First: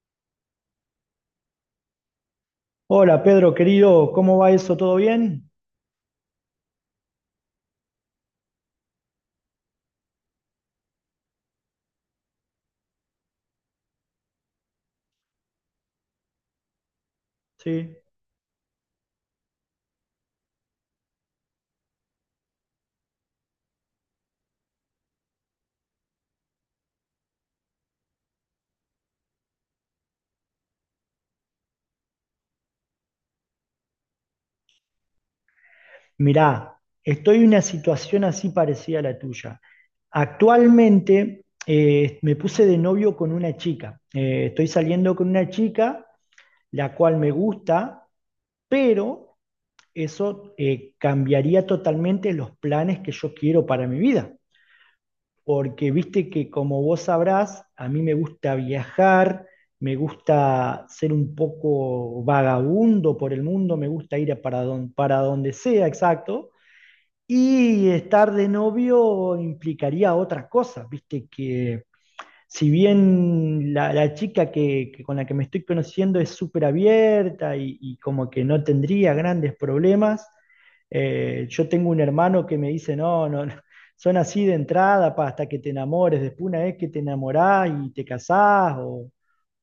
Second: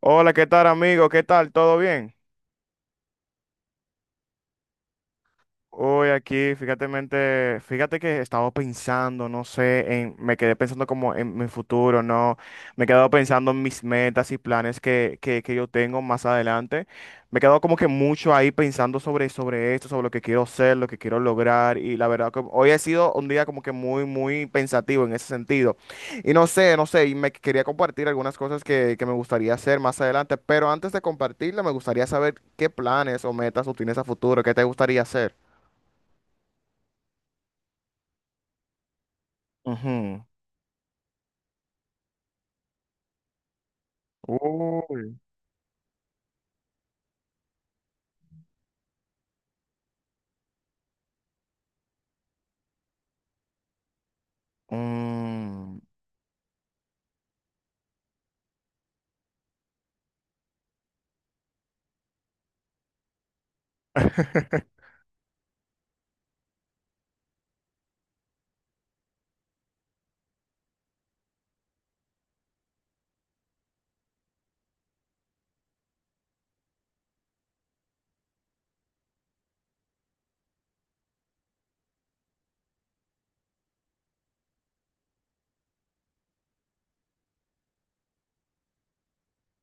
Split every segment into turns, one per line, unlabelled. Hola, ¿qué tal, amigo? ¿Qué tal? ¿Todo bien?
Hola Pedro, querido, ¿cómo va eso? ¿Todo bien?
Hoy aquí, fíjate, fíjate que estaba pensando, no sé, en, me quedé pensando como en mi futuro, ¿no? Me he quedado pensando en mis metas y planes que yo tengo más adelante. Me he quedado como que
Sí.
mucho ahí pensando sobre esto, sobre lo que quiero ser, lo que quiero lograr. Y la verdad que hoy ha sido un día como que muy, muy pensativo en ese sentido. Y no sé, no sé, y me quería compartir algunas cosas que me gustaría hacer más adelante. Pero antes de compartirla, me gustaría saber qué planes o metas tú tienes a futuro, qué te gustaría hacer.
Mirá, estoy en una situación así parecida a la tuya.
Ujú.
Actualmente me puse de novio con una chica. Estoy saliendo
Uy.
con una chica, la cual me gusta, pero eso cambiaría totalmente los planes que yo quiero para mi vida,
Mm.
porque viste que como vos sabrás, a mí me gusta viajar, me gusta ser un poco vagabundo por el mundo, me gusta ir a para donde sea, exacto. Y estar de novio implicaría otras cosas, viste que si bien la chica que con la que me estoy conociendo es súper abierta y como que no tendría grandes problemas, yo tengo un hermano que me dice, no, no, no, son así de entrada pa, hasta que te enamores, después una vez que te enamorás y te casás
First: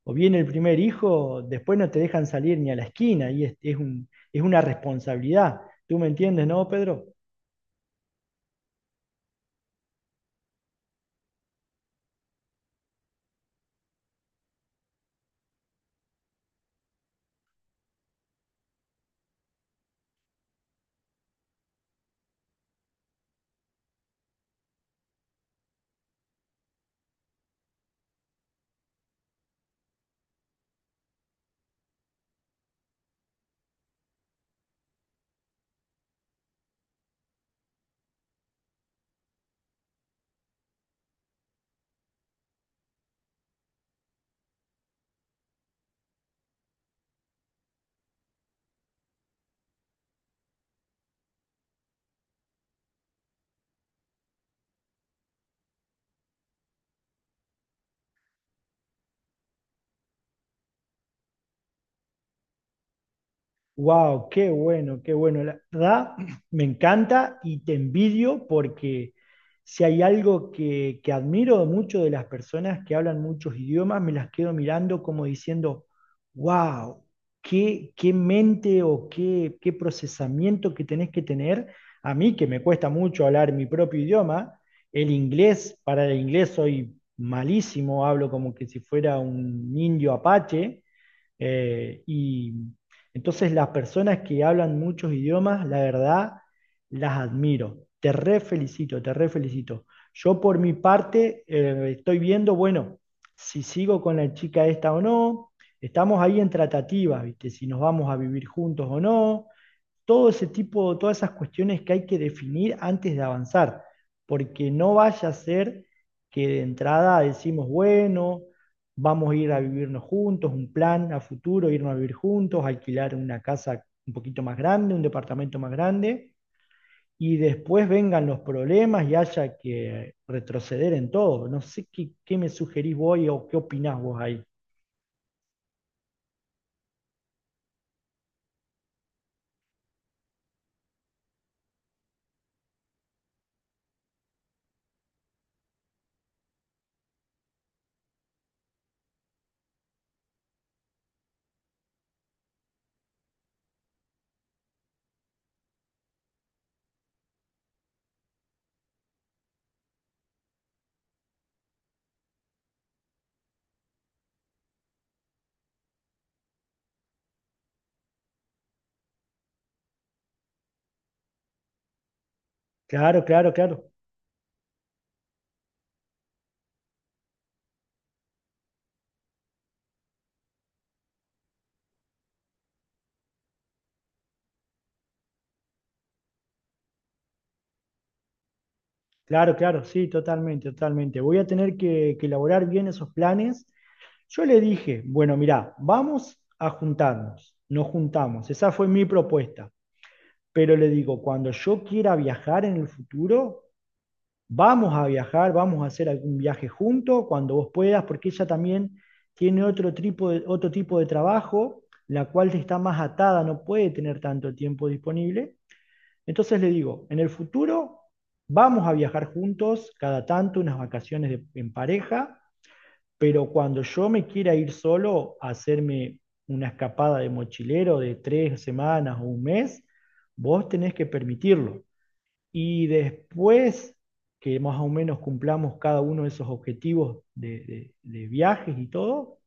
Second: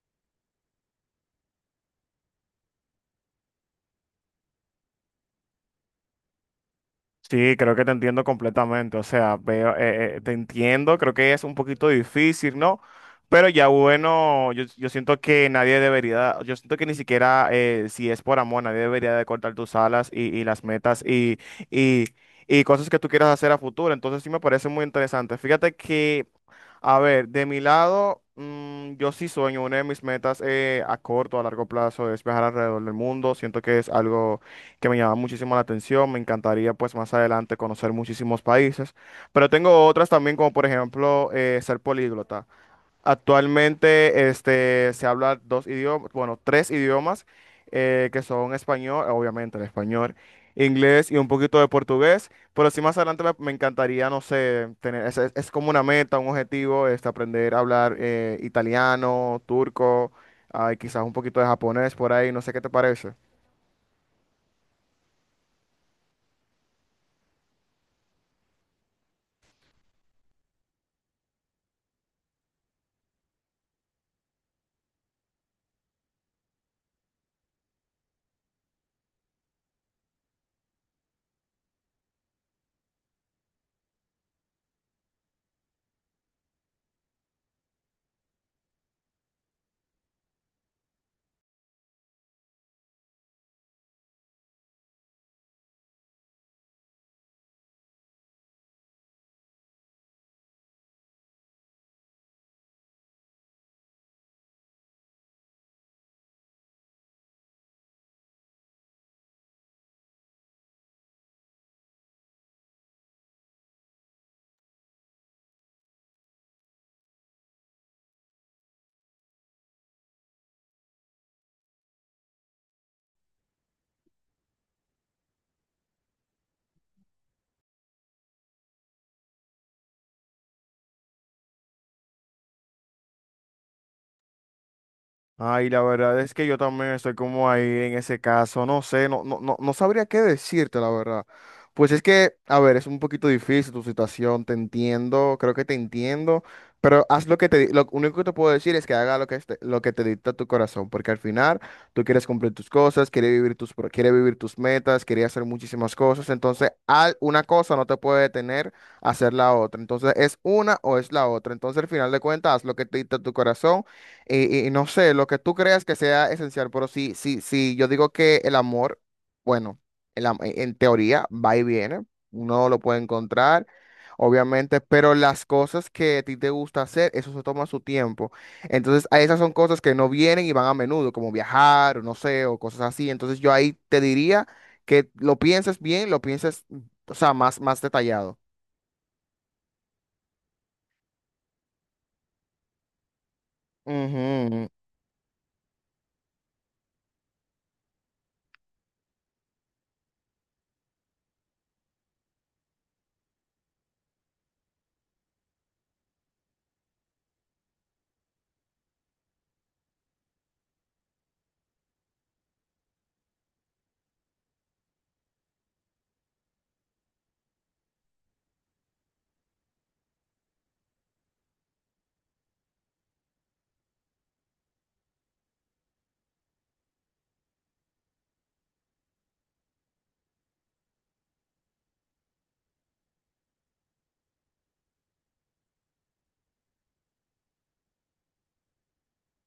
o viene el primer hijo, después no te dejan salir ni a la esquina y es una responsabilidad. ¿Tú me entiendes, no, Pedro?
Sí, creo que te entiendo completamente. O sea, veo, te entiendo, creo que es un poquito difícil, ¿no? Pero ya bueno, yo siento que nadie debería, yo siento que ni siquiera si es por amor, nadie debería de cortar tus alas y las metas y, y cosas que tú quieras hacer a futuro. Entonces sí me parece muy interesante. Fíjate que, a ver, de mi lado, yo sí sueño, una de mis metas a corto, a largo plazo es viajar alrededor del mundo. Siento que es algo que me llama muchísimo la atención. Me encantaría pues más adelante conocer muchísimos países, pero tengo otras también, como por ejemplo ser políglota. Actualmente este, se habla dos idiomas, bueno, tres idiomas que son español, obviamente el español, inglés y un poquito de portugués, pero sí más adelante me encantaría, no sé, tener, es como una meta, un objetivo, este, aprender a hablar italiano, turco, ah, y quizás un poquito de japonés por ahí, no sé qué te parece.
Wow, qué bueno, qué bueno. La verdad, me encanta y te envidio porque si hay algo que admiro mucho de las personas que hablan muchos idiomas, me las quedo mirando como diciendo, wow, qué mente o qué procesamiento que tenés que tener. A mí que me cuesta mucho hablar mi propio idioma, el inglés, para el inglés soy malísimo, hablo como que si fuera un indio apache y entonces las personas que hablan muchos idiomas, la verdad, las admiro. Te re felicito, te re felicito. Yo por mi parte estoy viendo, bueno, si sigo con la chica esta o no. Estamos ahí en tratativas, ¿viste? Si nos vamos a vivir juntos o no, todo ese tipo, todas esas cuestiones que hay que definir antes de avanzar, porque no vaya a ser que de entrada decimos, bueno, vamos a ir a vivirnos juntos, un plan a futuro, irnos a vivir juntos, alquilar una casa un poquito más grande, un departamento más grande, y después vengan los problemas y haya que retroceder en todo. No sé qué me sugerís vos o qué opinás vos ahí.
Ay, la verdad es que yo también estoy como ahí en ese caso, no sé, no, no sabría qué decirte, la verdad. Pues es que, a ver, es un poquito difícil tu situación, te entiendo, creo que te entiendo, pero haz lo lo único que te puedo decir es que haga lo lo que te dicta tu corazón, porque al final tú quieres cumplir tus cosas, quieres vivir quieres vivir tus metas, quieres hacer muchísimas cosas, entonces una cosa no te puede detener a hacer la otra, entonces es una o es la otra, entonces al final de cuentas haz lo que te dicta tu corazón y no sé, lo que tú creas que sea esencial, pero sí, sí, sí, yo digo que el amor, bueno, en teoría va y viene, uno lo puede
Claro, claro,
encontrar,
claro.
obviamente, pero las cosas que a ti te gusta hacer, eso se toma su tiempo. Entonces, a esas son cosas que no vienen y van a menudo, como viajar, o no sé, o cosas así. Entonces, yo ahí te diría que lo pienses bien, lo pienses, o sea, más, más detallado.
Claro, claro, sí, totalmente, totalmente. Voy a tener que elaborar bien esos planes. Yo le
Ujú.
dije, bueno, mirá, vamos a juntarnos, nos juntamos, esa fue mi propuesta, pero le digo, cuando yo quiera viajar en el futuro, vamos a viajar, vamos a hacer algún viaje juntos, cuando vos puedas, porque ella también tiene otro tipo de trabajo, la cual está más atada, no puede tener tanto tiempo disponible. Entonces le digo, en el futuro vamos a viajar juntos cada tanto, unas en pareja, pero cuando yo me quiera ir solo a hacerme una escapada de mochilero de 3 semanas o un mes, vos tenés que permitirlo. Y después que más o menos cumplamos cada uno de esos objetivos de viajes y todo,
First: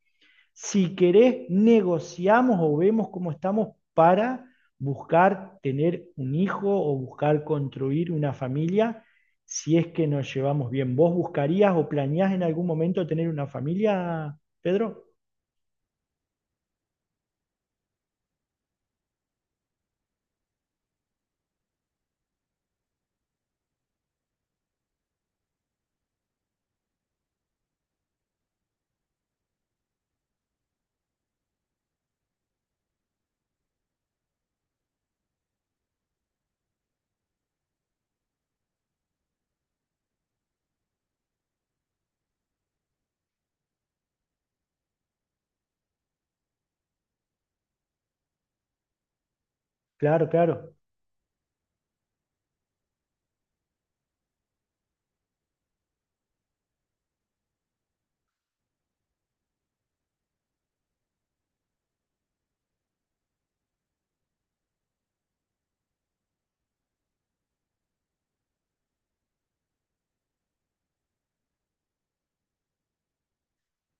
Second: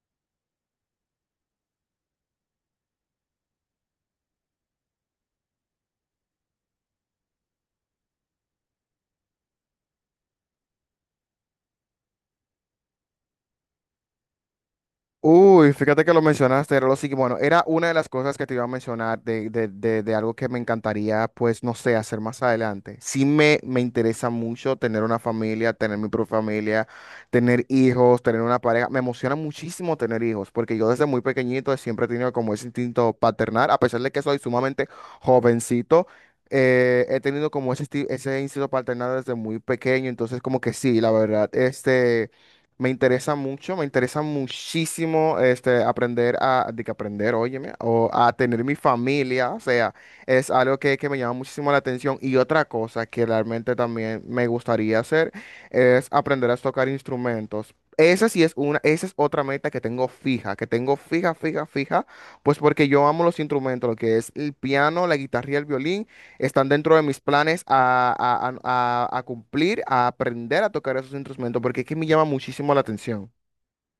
si querés, negociamos o vemos cómo estamos para buscar tener un hijo o buscar construir una familia, si es que nos llevamos bien. ¿Vos buscarías o planeás en algún momento tener una familia, Pedro?
Uy, fíjate que lo mencionaste, era lo siguiente, bueno, era una de las cosas que te iba a mencionar de algo que me encantaría, pues, no sé, hacer más adelante. Me interesa mucho tener una familia, tener mi propia familia, tener hijos, tener una pareja. Me emociona muchísimo tener hijos, porque yo desde muy pequeñito siempre he tenido como ese instinto paternal, a pesar de que soy sumamente jovencito. He tenido como ese instinto paternal desde muy pequeño, entonces como que sí, la verdad, este... Me interesa mucho, me interesa muchísimo este, aprender a, de que aprender, óyeme, o a tener mi familia, o sea,
Claro,
es
claro.
algo que me llama muchísimo la atención. Y otra cosa que realmente también me gustaría hacer es aprender a tocar instrumentos. Esa sí es una, esa es otra meta que tengo fija, fija, fija, pues porque yo amo los instrumentos, lo que es el piano, la guitarra y el violín. Están dentro de mis planes a cumplir, a aprender a tocar esos instrumentos, porque es que me llama muchísimo la atención.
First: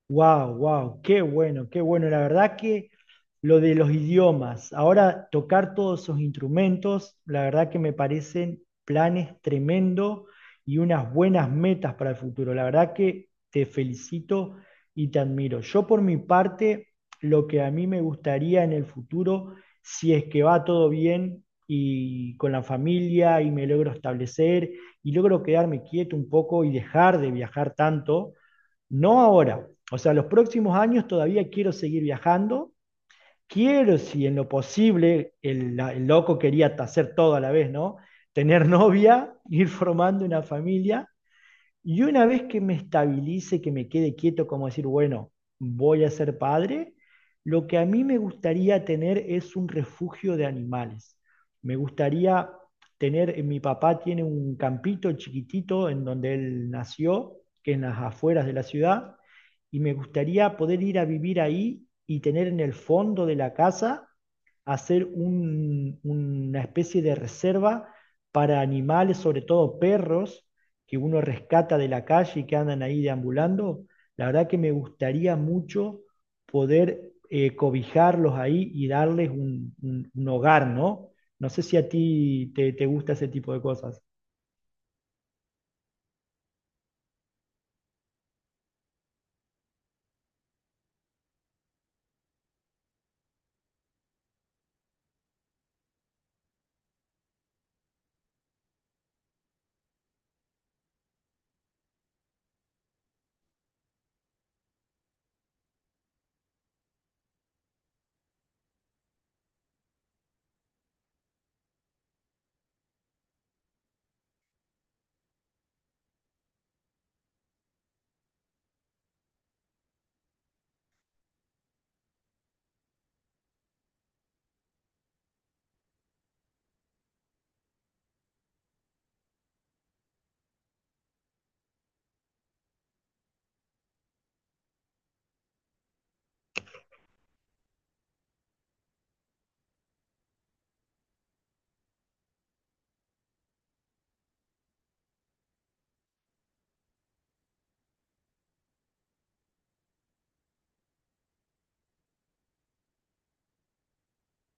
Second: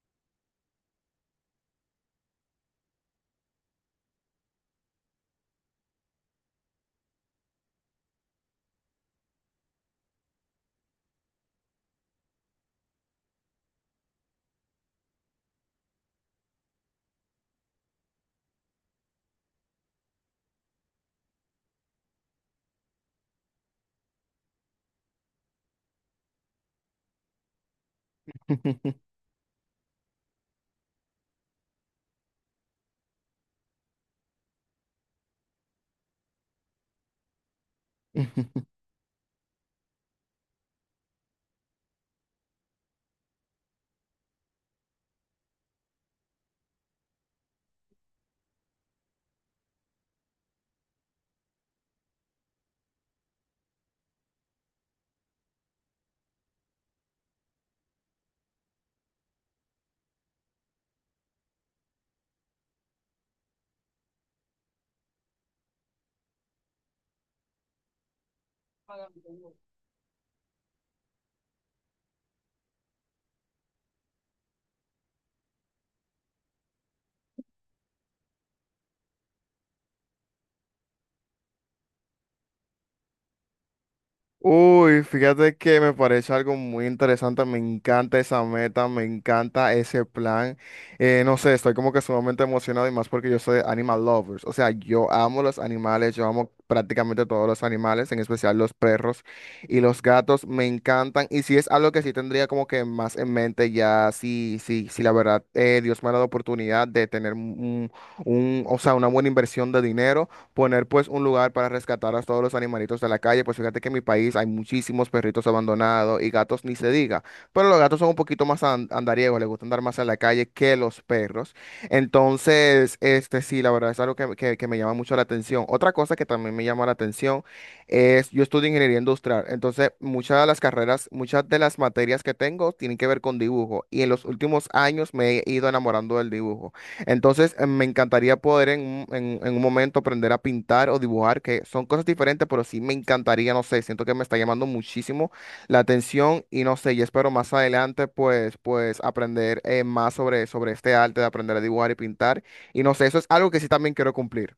Wow, wow, qué bueno, qué bueno. La verdad que lo de los idiomas, ahora tocar todos esos instrumentos, la verdad que me parecen planes tremendo y unas buenas metas para el futuro. La verdad que te felicito y te admiro. Yo por mi parte, lo que a mí me gustaría en el futuro, si es que va todo bien y con la familia y me logro establecer y logro quedarme quieto un poco y dejar de viajar tanto, no ahora. O sea, los próximos años todavía quiero seguir viajando. Quiero, si en lo posible, el loco quería hacer todo a la vez, ¿no? Tener novia, ir formando una familia y una vez que me estabilice, que me quede quieto, como decir, bueno, voy a ser padre, lo que a mí me gustaría tener es un refugio de animales. Me gustaría tener, mi papá tiene un campito chiquitito en donde él nació, que es en las afueras de la ciudad, y me gustaría poder ir a vivir ahí y tener en el fondo de la casa, hacer una especie de reserva para animales, sobre todo perros, que uno rescata de la calle y que andan ahí deambulando. La verdad que me gustaría mucho poder cobijarlos ahí y darles un hogar, ¿no? No sé si a ti te gusta ese tipo de cosas.
Uy, fíjate que me parece algo muy interesante, me encanta esa meta, me encanta ese plan. No sé, estoy como que sumamente emocionado y más porque yo soy animal lovers, o sea, yo amo los animales, yo amo prácticamente todos los animales, en especial los perros y los gatos, me encantan. Y si es algo que sí tendría como que más en mente ya, sí, sí, sí, la verdad, Dios me ha dado oportunidad de tener un, o sea, una buena inversión de dinero, poner pues un lugar para rescatar a todos los animalitos de la calle, pues fíjate que en mi país hay muchísimos perritos abandonados y gatos ni se diga, pero los gatos son un poquito andariegos, les gusta andar más en la calle que los perros. Entonces, este sí, la verdad es algo que me llama mucho la atención. Otra cosa que también me llama la atención es, yo estudio ingeniería industrial, entonces muchas de las carreras, muchas de las materias que tengo tienen que ver con dibujo y en los últimos años me he ido enamorando del dibujo. Entonces, me encantaría poder en un momento aprender a pintar o dibujar, que son cosas diferentes, pero sí me encantaría, no sé, siento que me está llamando muchísimo la atención y no sé, y espero más adelante, pues, pues aprender más sobre este arte de aprender a dibujar y pintar. Y no sé, eso es algo que sí también quiero cumplir.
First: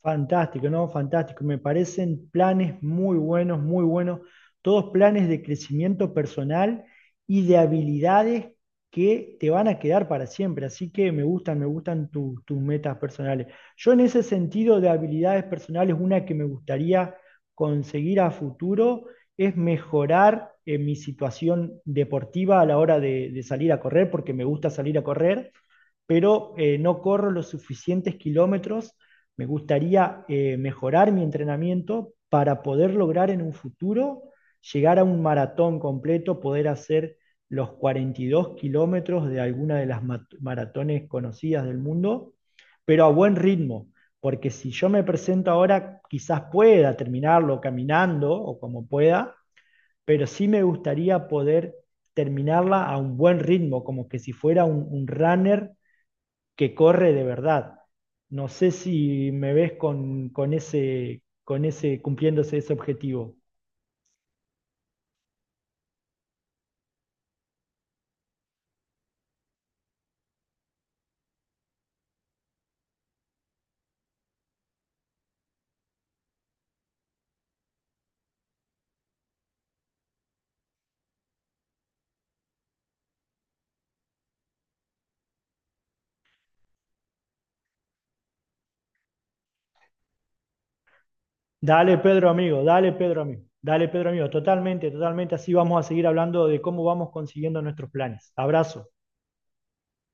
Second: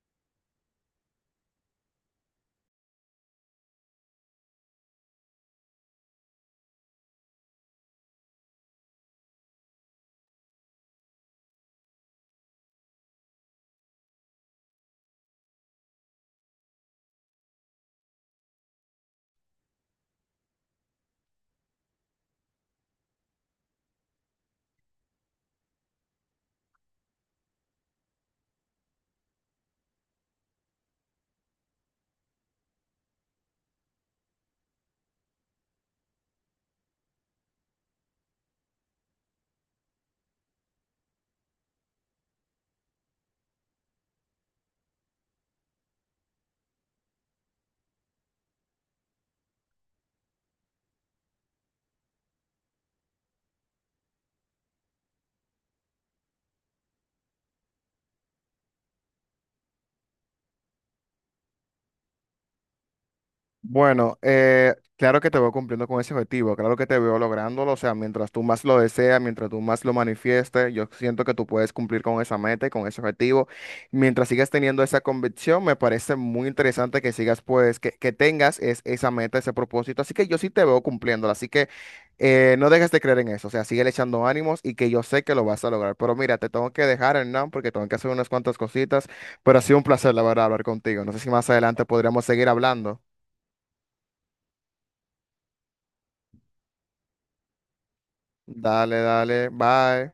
Fantástico, ¿no? Fantástico. Me parecen planes muy buenos, muy buenos. Todos planes de crecimiento personal y de habilidades que te van a quedar para siempre. Así que me gustan tus metas personales. Yo en ese sentido de habilidades personales, una que me gustaría conseguir a futuro es mejorar mi situación deportiva a la hora de salir a correr, porque me gusta salir a correr, pero no corro los suficientes kilómetros. Me gustaría mejorar mi entrenamiento para poder lograr en un futuro llegar a un maratón completo, poder hacer los 42 kilómetros de alguna de las maratones conocidas del mundo, pero a buen ritmo, porque si yo me presento ahora, quizás pueda terminarlo caminando o como pueda, pero sí me gustaría poder terminarla a un buen ritmo, como que si fuera un runner que corre de verdad. No sé si me ves con ese, cumpliéndose ese objetivo.
Bueno, claro que te veo cumpliendo con ese objetivo, claro que te veo lográndolo, o sea, mientras tú más lo deseas, mientras tú más lo manifiestes, yo siento que tú puedes cumplir con esa meta y con ese objetivo. Mientras sigas teniendo esa convicción, me parece muy interesante que sigas, pues, que tengas esa meta, ese propósito, así que yo sí te veo cumpliéndola, así que no dejes de creer en eso, o sea, sigue echando ánimos y que yo sé que lo vas a lograr. Pero mira, te tengo que dejar, Hernán, porque tengo que hacer unas cuantas cositas, pero ha sido un placer, la verdad, hablar contigo. No sé si más adelante
Dale,
podríamos
Pedro,
seguir
amigo, dale,
hablando.
Pedro, amigo. Dale, Pedro, amigo, totalmente, totalmente. Así vamos a seguir hablando de cómo vamos consiguiendo nuestros planes. Abrazo.
Dale, dale, bye.